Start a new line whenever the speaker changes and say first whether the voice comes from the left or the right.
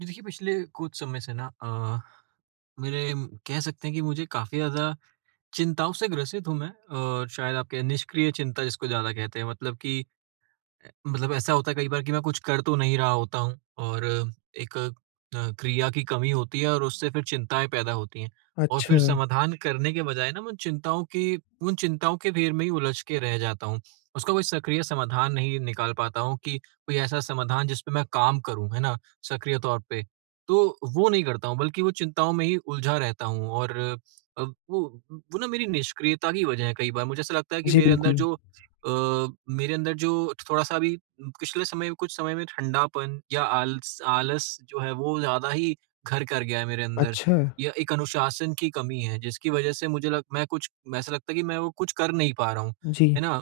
right: जी, देखिए पिछले कुछ समय से ना कह सकते हैं कि मुझे काफ़ी ज़्यादा चिंताओं से ग्रसित हूँ मैं। और शायद आपके निष्क्रिय चिंता जिसको ज़्यादा कहते हैं मतलब कि मतलब ऐसा होता है कई बार कि मैं कुछ कर तो नहीं रहा होता हूँ, और एक क्रिया की कमी होती है और उससे फिर चिंताएं पैदा होती हैं। और
left: अच्छा,
right: फिर समाधान करने के बजाय ना मैं उन चिंताओं के घेर में ही उलझ के रह जाता हूँ। उसका कोई सक्रिय समाधान नहीं निकाल पाता हूँ कि कोई ऐसा समाधान जिस पे मैं काम करूँ, है ना? सक्रिय तौर पे। तो वो नहीं करता हूँ बल्कि वो चिंताओं में ही उलझा रहता हूँ। और अ, वो ना, मेरी निष्क्रियता की वजह है। कई बार मुझे ऐसा लगता है कि
left: जी
right: मेरे अंदर
left: बिल्कुल।
right: जो अ, मेरे अंदर जो थोड़ा-सा अभी पिछले समय कुछ समय में ठंडापन या आलस आलस जो है वो ज़्यादा ही घर कर गया है मेरे अंदर।
left: अच्छा,
right: या एक अनुशासन की कमी है जिसकी वज़ह से मुझे लग मैं कुछ ऐसा लगता है कि मैं वो कुछ कर नहीं पा रहा हूँ,
left: जी,
right: है ना?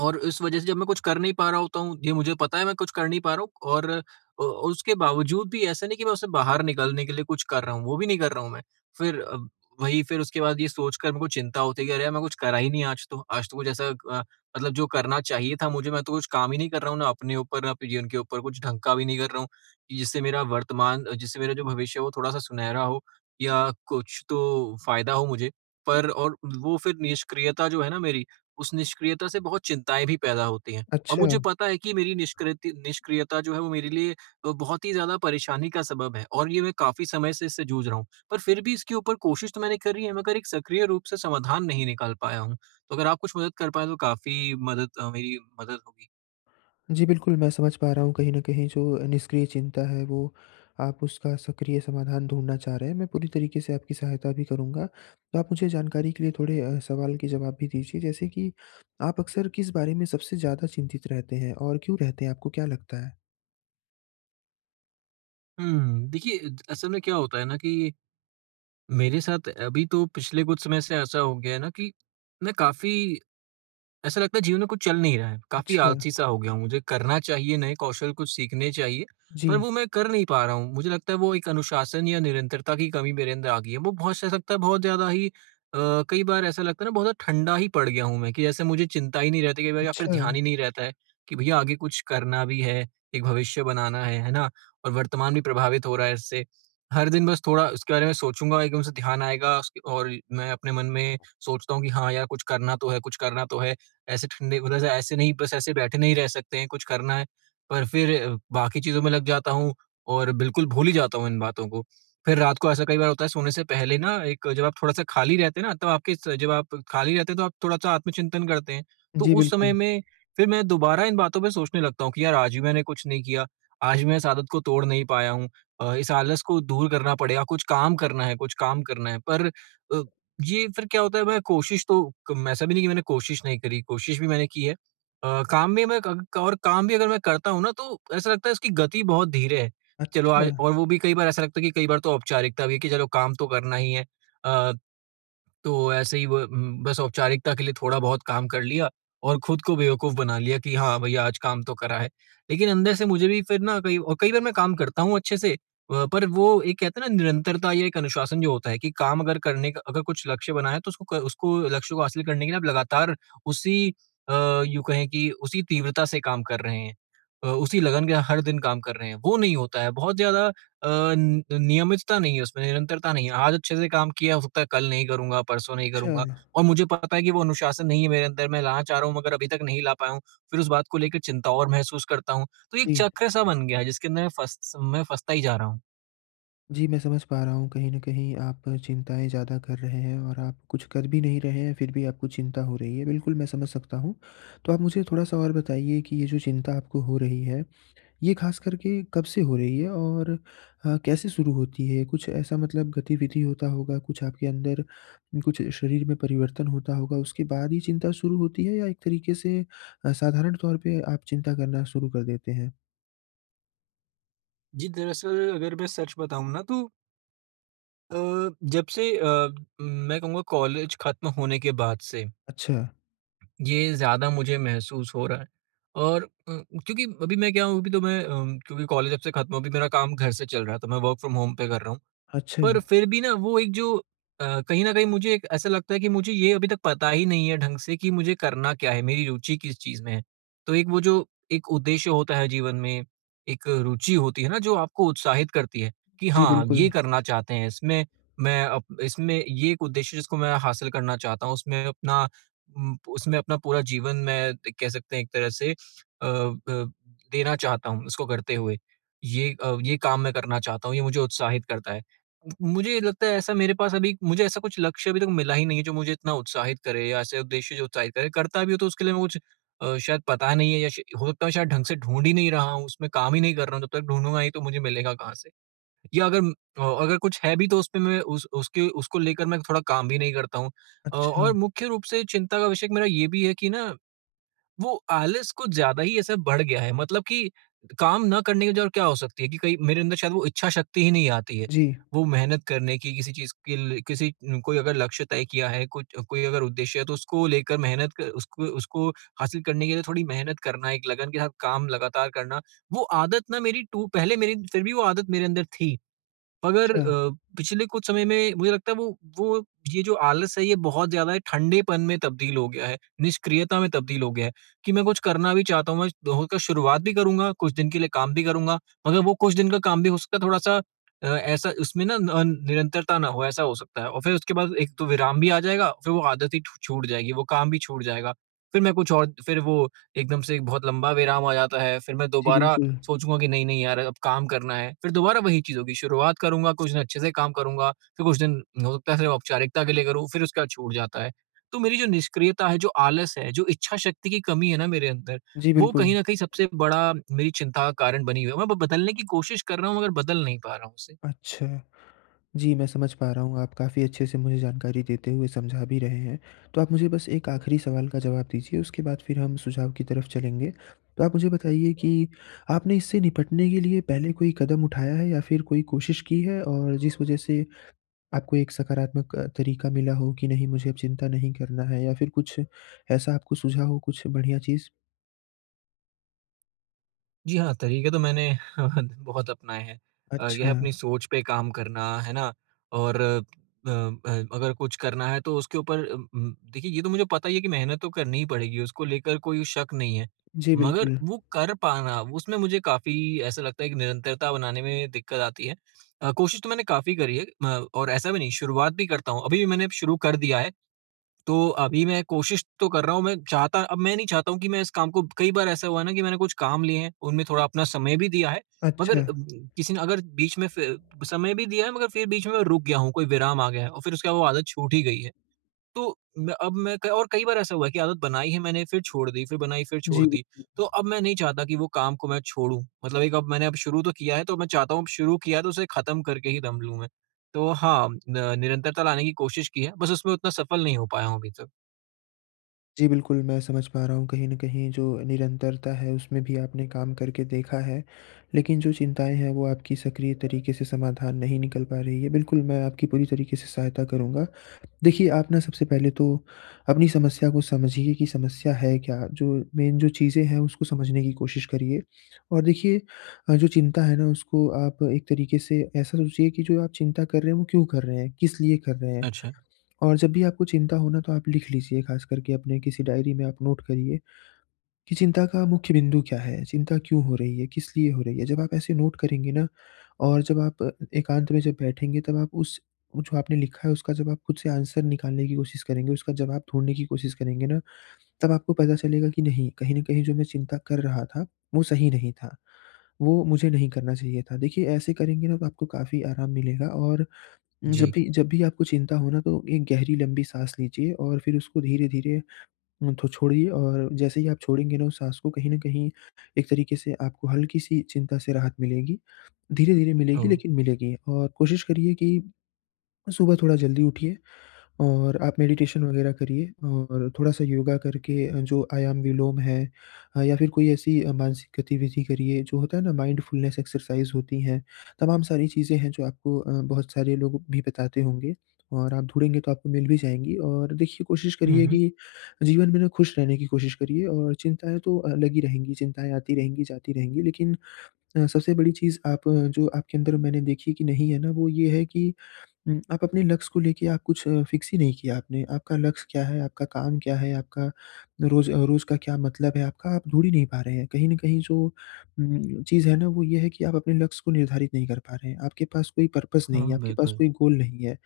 right: और इस वजह से जब मैं कुछ कर नहीं पा रहा होता हूँ, ये मुझे पता है मैं कुछ कर नहीं पा रहा हूँ। और उसके बावजूद भी ऐसा नहीं कि मैं उससे बाहर निकलने के लिए कुछ कर रहा हूँ, वो भी नहीं कर रहा हूँ मैं। फिर वही फिर उसके बाद ये सोचकर मेरे को चिंता होती है कि अरे यार! मैं कुछ करा ही नहीं आज तो। आज तो कुछ ऐसा मतलब जो करना चाहिए था मुझे, मैं तो कुछ काम ही नहीं कर रहा हूँ, ना अपने ऊपर, ना अपने जीवन के ऊपर, कुछ ढंग का भी नहीं कर रहा हूँ, कि जिससे मेरा वर्तमान जिससे मेरा जो भविष्य है वो थोड़ा-सा सुनहरा हो या कुछ तो फ़ायदा हो मुझे। पर और वो फिर निष्क्रियता जो है ना मेरी, उस निष्क्रियता से बहुत चिंताएँ भी पैदा होती हैं। और
left: अच्छा।
right: मुझे पता है कि मेरी निष्कृति निष्क्रियता जो है वो मेरे लिए बहुत ही ज़्यादा परेशानी का सबब है, और ये मैं काफ़ी समय से इससे जूझ रहा हूँ। पर फिर भी इसके ऊपर कोशिश तो मैंने करी है मगर एक सक्रिय रूप से समाधान नहीं निकाल पाया हूँ। तो अगर आप कुछ मदद कर पाएँ तो मेरी मदद होगी।
left: जी बिल्कुल, मैं समझ पा रहा हूँ कहीं न कहीं जो निष्क्रिय चिंता है वो आप उसका सक्रिय समाधान ढूँढना चाह रहे हैं। मैं पूरी तरीके से आपकी सहायता भी करूँगा। तो आप मुझे जानकारी के लिए थोड़े सवाल के जवाब भी दीजिए जैसे कि आप अक्सर किस बारे में सबसे ज़्यादा चिंतित रहते हैं और क्यों रहते हैं? आपको क्या लगता है?
right: देखिए द असल में क्या होता है ना कि मेरे साथ अभी तो पिछले कुछ समय से ऐसा हो गया है ना कि मैं काफ़ी, ऐसा लगता है जीवन में कुछ चल नहीं रहा है। काफ़ी
left: अच्छा,
right: आलसी-सा हो गया हूँ। मुझे करना चाहिए, नए कौशल कुछ सीखने चाहिए, पर
left: जी,
right: वो मैं कर नहीं पा रहा हूँ। मुझे लगता है वो एक अनुशासन या निरंतरता की कमी मेरे अंदर आ गई है। वो बहुत सा सकता है बहुत ज़्यादा ही अ, कई बार ऐसा लगता है ना, बहुत ज़्यादा ठंडा ही पड़ गया हूँ मैं कि जैसे मुझे चिंता ही नहीं रहती कई बार या फिर
left: अच्छा।
right: ध्यान ही नहीं रहता है कि भैया आगे कुछ करना भी है, एक भविष्य बनाना है ना? और वर्तमान भी प्रभावित हो रहा है इससे। हर दिन बस थोड़ा उसके बारे में सोचूँगा, एकदम से ध्यान आएगा उसके, और मैं अपने मन में सोचता हूँ कि हाँ यार, कुछ करना तो है, कुछ करना तो है। ऐसे ठंडे मतलब ऐसे ऐसे नहीं, बस ऐसे बैठे नहीं रह सकते हैं, कुछ करना है। पर फिर बाकी चीज़ों में लग जाता हूँ और बिल्कुल भूल ही जाता हूँ इन बातों को। फिर रात को ऐसा कई बार होता है सोने से पहले ना, एक जब आप थोड़ा-सा खाली रहते हैं ना तब आपके स जब आप खाली रहते हैं तो आप थोड़ा-सा आत्मचिंतन करते हैं। तो
left: जी
right: उस समय
left: बिल्कुल।
right: में फिर मैं दोबारा इन बातों पे सोचने लगता हूँ कि यार आज भी मैंने कुछ नहीं किया, आज भी मैं इस आदत को तोड़ नहीं पाया हूँ। इस आलस को दूर करना पड़ेगा, कुछ काम करना है, कुछ काम करना है। पर अ, ये फिर क्या होता है, मैं कोशिश तो, कम ऐसा भी नहीं कि मैंने कोशिश नहीं करी, कोशिश भी मैंने की है। काम में मैं क और काम भी अगर मैं करता हूँ ना तो ऐसा लगता है इसकी गति बहुत धीरे है। चलो
left: अच्छा,
right: आज, और वो भी कई बार ऐसा लगता है कि कई बार तो औपचारिकता भी है कि चलो काम तो करना ही है। अ, तो ऐसे ही वो बस औपचारिकता के लिए थोड़ा बहुत काम कर लिया और खुद को बेवकूफ़ बना लिया कि हाँ, भैया आज काम तो करा है। लेकिन अंदर से मुझे भी फिर ना कई और कई बार मैं काम करता हूँ अच्छे से, पर वो एक कहते हैं ना, निरंतरता या एक अनुशासन जो होता है कि काम अगर करने का अगर कुछ लक्ष्य बना है तो उसको क उसको लक्ष्य को हासिल करने के लिए आप लगातार उसी अ, यूँ कहें कि उसी तीव्रता से काम कर रहे हैं। उसी लगन के हर दिन काम कर रहे हैं, वो नहीं होता है। बहुत ज़्यादा अ, न नियमितता नहीं है उसमें, निरंतरता नहीं है। आज अच्छे से काम किया, हो सकता है कल नहीं करूँगा, परसों नहीं
left: अच्छा,
right: करूँगा। और मुझे पता है कि वो अनुशासन नहीं है मेरे अंदर, मैं लाना चाह रहा हूँ मगर अभी तक नहीं ला पाया हूँ। फिर उस बात को लेकर चिंता और महसूस करता हूँ। तो ये एक
left: जी।
right: चक्र-सा बन गया है जिसके अंदर मैं फँसता ही जा रहा हूँ।
left: जी, मैं समझ पा रहा हूँ कहीं न कहीं आप चिंताएँ ज़्यादा कर रहे हैं और आप कुछ कर भी नहीं रहे हैं, फिर भी आपको चिंता हो रही है। बिल्कुल, मैं समझ सकता हूँ। तो आप मुझे थोड़ा-सा और बताइए कि ये जो चिंता आपको हो रही है, ये ख़ास करके कब से हो रही है और कैसे शुरू होती है? कुछ ऐसा मतलब गतिविधि होता होगा, कुछ आपके अंदर कुछ शरीर में परिवर्तन होता होगा, उसके बाद ही चिंता शुरू होती है या एक तरीके से साधारण तौर पे आप चिंता करना शुरू कर देते हैं?
right: जी, दरअसल अगर मैं सच बताऊँ ना तो अ, जब से मैं कहूँगा, कॉलेज खत्म होने के बाद से
left: अच्छा,
right: ये ज़्यादा मुझे महसूस हो रहा है। और क्योंकि अभी मैं क्या हूँ, अभी तो मैं क्योंकि कॉलेज जब से खत्म हुआ, अभी मेरा काम घर से चल रहा है, तो मैं वर्क फ्रॉम होम पे कर रहा हूँ।
left: अच्छा।
right: पर फिर भी ना, वो एक जो अ, कहीं न कहीं मुझे एक ऐसा लगता है कि मुझे ये अभी तक पता ही नहीं है ढंग से कि मुझे करना क्या है, मेरी रुचि किस चीज़ में है। तो एक वो जो एक उद्देश्य होता है जीवन में, एक रुचि होती है ना जो आपको उत्साहित करती है कि
left: जी,
right: हाँ,
left: बिल्कुल।
right: ये करना चाहते हैं, इसमें मैं अप इसमें ये एक उद्देश्य जिसको मैं हासिल करना चाहता हूँ, उसमें अपना उसमें अपना पूरा जीवन मैं कह सकते हैं एक तरह से अ, देना चाहता हूँ उसको करते हुए। ये काम मैं करना चाहता हूँ, ये मुझे उत्साहित करता है। मुझे लगता है ऐसा मेरे पास अभी मुझे ऐसा कुछ लक्ष्य अभी तक मिला ही नहीं है जो मुझे इतना उत्साहित करे, या ऐसे उद्देश्य जो उत्साहित करे। करता भी हूँ तो उसके लिए मैं कुछ शायद पता नहीं है, या श हो सकता है शायद ढंग से ढूँढ ही नहीं रहा हूँ, उसमें काम ही नहीं कर रहा हूँ। जब तक ढूँढूँगा ही तो मुझे मिलेगा कहाँ से? या अगर अगर कुछ है भी तो उसपे मैं उस उसके उसको लेकर मैं थोड़ा काम भी नहीं करता हूँ।
left: अच्छा,
right: और मुख्य रूप से चिंता का विषय मेरा ये भी है कि ना वो आलस कुछ ज़्यादा ही ऐसा बढ़ गया है, मतलब कि काम ना करने की वजह और क्या हो सकती है कि कहीं मेरे अंदर शायद वो इच्छा शक्ति ही नहीं आती है।
left: जी।
right: वो मेहनत करने की किसी चीज़ के लिए, किसी कोई अगर लक्ष्य तय किया है, कुछ कोई अगर उद्देश्य है तो उसको लेकर मेहनत क उसको उसको हासिल करने के लिए थोड़ी मेहनत करना, एक लगन के साथ काम लगातार करना, वो आदत ना मेरी टू पहले मेरी, फिर भी वो आदत मेरे अंदर थी। मगर
left: अच्छा,
right: पिछले कुछ समय में मुझे लगता है वो ये जो आलस है ये बहुत ज़्यादा ठंडेपन में तब्दील हो गया है, निष्क्रियता में तब्दील हो गया है कि मैं कुछ करना भी चाहता हूँ, मैं होकर शुरुआत भी करूँगा, कुछ दिन के लिए काम भी करूँगा, मगर वो कुछ दिन का काम भी हो सकता है थोड़ा-सा ऐसा, उसमें ना न निरंतरता ना हो, ऐसा हो सकता है, और फिर उसके बाद एक तो विराम भी आ जाएगा, फिर वो आदत ही छू छूट जाएगी, वो काम भी छूट जाएगा। फिर मैं कुछ और फिर वो एकदम से एक बहुत लंबा विराम आ जाता है, फिर मैं
left: जी
right: दोबारा
left: बिल्कुल।
right: सोचूँगा कि नहीं, नहीं यार अब काम करना है। फिर दोबारा वही चीज़ होगी, शुरुआत करूँगा, कुछ दिन अच्छे से काम करूँगा, फिर कुछ दिन हो सकता है सिर्फ़ औपचारिकता के लिए करूँ, फिर उसके बाद छूट जाता है। तो मेरी जो निष्क्रियता है, जो आलस है, जो इच्छा शक्ति की कमी है ना मेरे अंदर,
left: जी
right: वो
left: बिल्कुल।
right: कहीं न कहीं सबसे बड़ा मेरी चिंता का कारण बनी हुई है। मैं ब बदलने की कोशिश कर रहा हूँ मगर बदल नहीं पा रहा हूँ उसे।
left: अच्छा, जी मैं समझ पा रहा हूँ, आप काफ़ी अच्छे से मुझे जानकारी देते हुए समझा भी रहे हैं। तो आप मुझे बस एक आखिरी सवाल का जवाब दीजिए, उसके बाद फिर हम सुझाव की तरफ चलेंगे। तो आप मुझे बताइए कि आपने इससे निपटने के लिए पहले कोई कदम उठाया है या फिर कोई कोशिश की है और जिस वज़ह से आपको एक सकारात्मक तरीका मिला हो कि नहीं मुझे अब चिंता नहीं करना है या फिर कुछ ऐसा आपको सूझा हो कुछ बढ़िया चीज़?
right: जी हाँ, तरीके तो मैंने बहुत अपनाए हैं।
left: अच्छा,
right: यह अपनी सोच पे काम करना, है ना? और अगर कुछ करना है तो उसके ऊपर देखिए ये तो मुझे पता ही है कि मेहनत तो करनी ही पड़ेगी, उसको लेकर कोई शक नहीं है।
left: जी
right: मगर
left: बिल्कुल।
right: वो कर पाना, उसमें मुझे काफ़ी ऐसा लगता है कि निरंतरता बनाने में दिक्कत आती है। कोशिश तो मैंने काफ़ी करी है म और ऐसा भी नहीं, शुरुआत भी करता हूँ। अभी भी मैंने शुरू कर दिया है। तो अभी मैं कोशिश तो कर रहा हूँ, मैं चाहता अब मैं नहीं चाहता हूँ कि मैं इस काम को, कई बार ऐसा हुआ है ना कि मैंने कुछ काम लिए हैं, उनमें थोड़ा अपना समय भी दिया है, मगर
left: अच्छा,
right: किसी ने अगर बीच में फ़िर समय भी दिया है मगर फ़िर बीच में मैं रुक गया हूँ, कोई विराम आ गया है और फ़िर उसके बाद वो आदत छूट ही गई है। तो मैं अब मैं क और कई बार ऐसा हुआ है कि आदत बनाई है मैंने फ़िर छोड़ दी, फ़िर बनाई फ़िर
left: जी।
right: छोड़ दी। तो अब मैं नहीं चाहता कि वो काम को मैं छोड़ूँ, मतलब एक अब मैंने अब शुरू तो किया है तो मैं चाहता हूँ अब शुरू किया है तो उसे ख़त्म करके ही दम लूँ मैं। तो हाँ, न निरंतरता लाने की कोशिश की है, बस उसमें उतना सफल नहीं हो पाया हूँ अभी तक।
left: जी, बिल्कुल, मैं समझ पा रहा हूँ कहीं न कहीं जो निरंतरता है उसमें भी आपने काम करके देखा है, लेकिन जो चिंताएँ हैं वो आपकी सक्रिय तरीके से समाधान नहीं निकल पा रही है। बिल्कुल, मैं आपकी पूरी तरीके से सहायता करूँगा। देखिए, आप ना सबसे पहले तो अपनी समस्या को समझिए कि समस्या है क्या? जो मेन जो चीज़ें हैं उसको समझने की कोशिश करिए और देखिए जो चिंता है ना उसको आप एक तरीके से ऐसा सोचिए कि जो आप चिंता कर रहे हैं वो क्यों कर रहे हैं? किस लिए कर रहे हैं?
right: अच्छा,
left: और जब भी आपको चिंता हो ना तो आप लिख लीजिए खास करके अपने किसी डायरी में आप नोट करिए कि चिंता का मुख्य बिंदु क्या है? चिंता क्यों हो रही है? किस लिए हो रही है? जब आप ऐसे नोट करेंगे ना और जब आप एकांत में जब बैठेंगे तब आप उस जो आपने लिखा है उसका जब आप खुद से आंसर निकालने की कोशिश करेंगे, उसका जवाब ढूँढने की कोशिश करेंगे ना, तब आपको पता चलेगा कि नहीं, कहीं न कहीं जो मैं चिंता कर रहा था, वो सही नहीं था। वो मुझे नहीं करना चाहिए था। देखिए ऐसे करेंगे ना तो आपको काफ़ी आराम मिलेगा और जब
right: जी।
left: भी जब भी आपको चिंता हो ना तो एक गहरी लंबी साँस लीजिए और फिर उसको धीरे-धीरे तो छोड़िए और जैसे ही आप छोड़ेंगे ना उस साँस को कहीं न कहीं एक तरीके से आपको हल्की-सी चिंता से राहत मिलेगी। धीरे-धीरे मिलेगी
right: ओह!
left: लेकिन मिलेगी और कोशिश करिए कि सुबह थोड़ा जल्दी उठिए और आप मेडिटेशन वगैरह करिए और थोड़ा-सा योगा करके जो आयाम विलोम है या फिर कोई ऐसी मानसिक गतिविधि करिए, जो होता है ना माइंडफुलनेस एक्सरसाइज होती हैं। तमाम सारी चीज़ें हैं जो आपको बहुत सारे लोग भी बताते होंगे और आप ढूँढेंगे तो आपको मिल भी जाएँगी और देखिए कोशिश
right: हुँ,
left: करिए
right: हुँ।
left: कि जीवन में ना खुश रहने की कोशिश करिए और चिंताएँ तो लगी रहेंगी, चिंताएँ आती रहेंगी, जाती रहेंगी लेकिन सबसे बड़ी चीज़ आप जो आपके अंदर मैंने देखी कि नहीं है ना, वो ये है कि आप अपने लक्ष्य को लेके आप कुछ फिक्स ही नहीं किया आपने। आपका लक्ष्य क्या है? आपका काम क्या है? आपका रोज़ का क्या मतलब है? आपका आप ढूँढ ही नहीं पा रहे हैं। कहीं न कहीं जो चीज़ है ना वो ये है कि आप अपने लक्ष्य को निर्धारित नहीं कर पा रहे हैं। आपके पास कोई पर्पस नहीं
right: हाँ,
left: है, आपके पास
right: बिल्कुल,
left: कोई गोल नहीं है।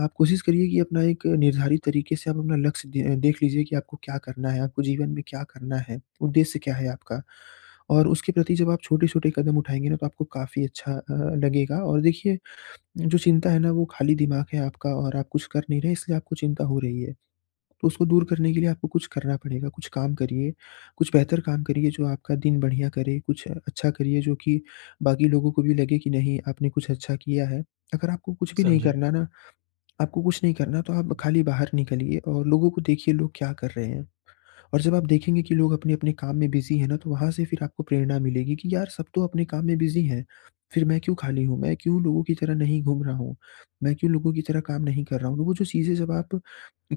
left: आप कोशिश करिए कि अपना एक निर्धारित तरीके से आप अपना लक्ष्य दे देख लीजिए कि आपको क्या करना है? आपको जीवन में क्या करना है? उद्देश्य क्या है आपका? और उसके प्रति जब आप छोटे-छोटे कदम उठाएँगे ना तो आपको काफ़ी अच्छा लगेगा और देखिए जो चिंता है ना वो खाली दिमाग है आपका और आप कुछ कर नहीं रहे इसलिए आपको चिंता हो रही है। तो उसको दूर करने के लिए आपको कुछ करना पड़ेगा, कुछ काम करिए, कुछ बेहतर काम करिए जो आपका दिन बढ़िया करे, कुछ अच्छा करिए जो कि बाकी लोगों को भी लगे कि नहीं आपने कुछ अच्छा किया है। अगर आपको कुछ भी नहीं
right: समझा।
left: करना ना आपको कुछ नहीं करना तो आप खाली बाहर निकलिए और लोगों को देखिए लोग क्या कर रहे हैं। और जब आप देखेंगे कि लोग अपने-अपने काम में बिज़ी हैं ना, तो वहाँ से फिर आपको प्रेरणा मिलेगी कि यार सब तो अपने काम में बिज़ी हैं, फिर मैं क्यों खाली हूँ? मैं क्यों लोगों की तरह नहीं घूम रहा हूँ? मैं क्यों लोगों की तरह काम नहीं कर रहा हूँ? तो वो जो चीज़ें जब आप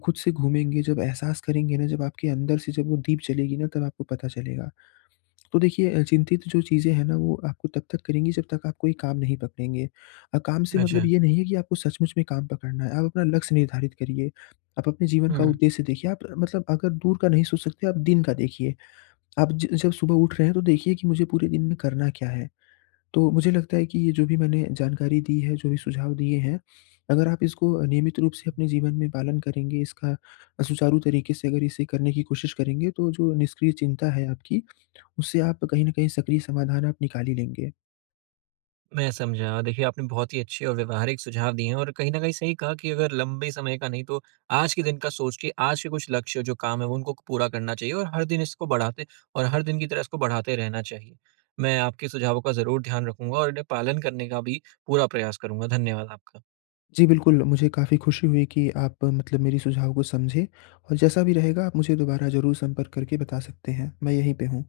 left: खुद से घूमेंगे, जब एहसास करेंगे ना, जब आपके अंदर से जब वो दीप जलेगी ना, तब आपको पता चलेगा। तो देखिए चिंतित जो चीज़ें हैं ना वो आपको तब तक करेंगी जब तक आप कोई काम नहीं पकड़ेंगे। काम से मतलब
right: अच्छा,
left: ये नहीं है कि आपको सचमुच में काम पकड़ना है। आप अपना लक्ष्य निर्धारित करिए, आप अपने जीवन का
right: हुँ,
left: उद्देश्य देखिए। आप मतलब अगर दूर का नहीं सोच सकते आप दिन का देखिए। आप ज जब सुबह उठ रहे हैं तो देखिए कि मुझे पूरे दिन में करना क्या है। तो मुझे लगता है कि ये जो भी मैंने जानकारी दी है, जो भी सुझाव दिए हैं, अगर आप इसको नियमित रूप से अपने जीवन में पालन करेंगे, इसका सुचारू तरीके से अगर इसे करने की कोशिश करेंगे तो जो निष्क्रिय चिंता है आपकी उससे आप कहीं न कहीं सक्रिय समाधान आप निकाल ही लेंगे।
right: मैं समझा। और देखिए, आपने बहुत ही अच्छे और व्यावहारिक सुझाव दिए हैं और कहीं न कहीं सही कहा कि अगर लंबे समय का नहीं, तो आज के दिन का सोच के आज के कुछ लक्ष्य जो काम है, वो उनको पूरा करना चाहिए, और हर दिन की तरह इसको बढ़ाते रहना चाहिए। मैं आपके सुझावों का ज़रूर ध्यान रखूँगा और इन्हें पालन करने का भी पूरा प्रयास करूँगा। धन्यवाद आपका।
left: जी, बिल्कुल, मुझे काफ़ी खुशी हुई कि आप मतलब मेरे सुझाव को समझे और जैसा भी रहेगा आप मुझे दोबारा ज़रूर संपर्क करके बता सकते हैं। मैं यहीं पे हूँ।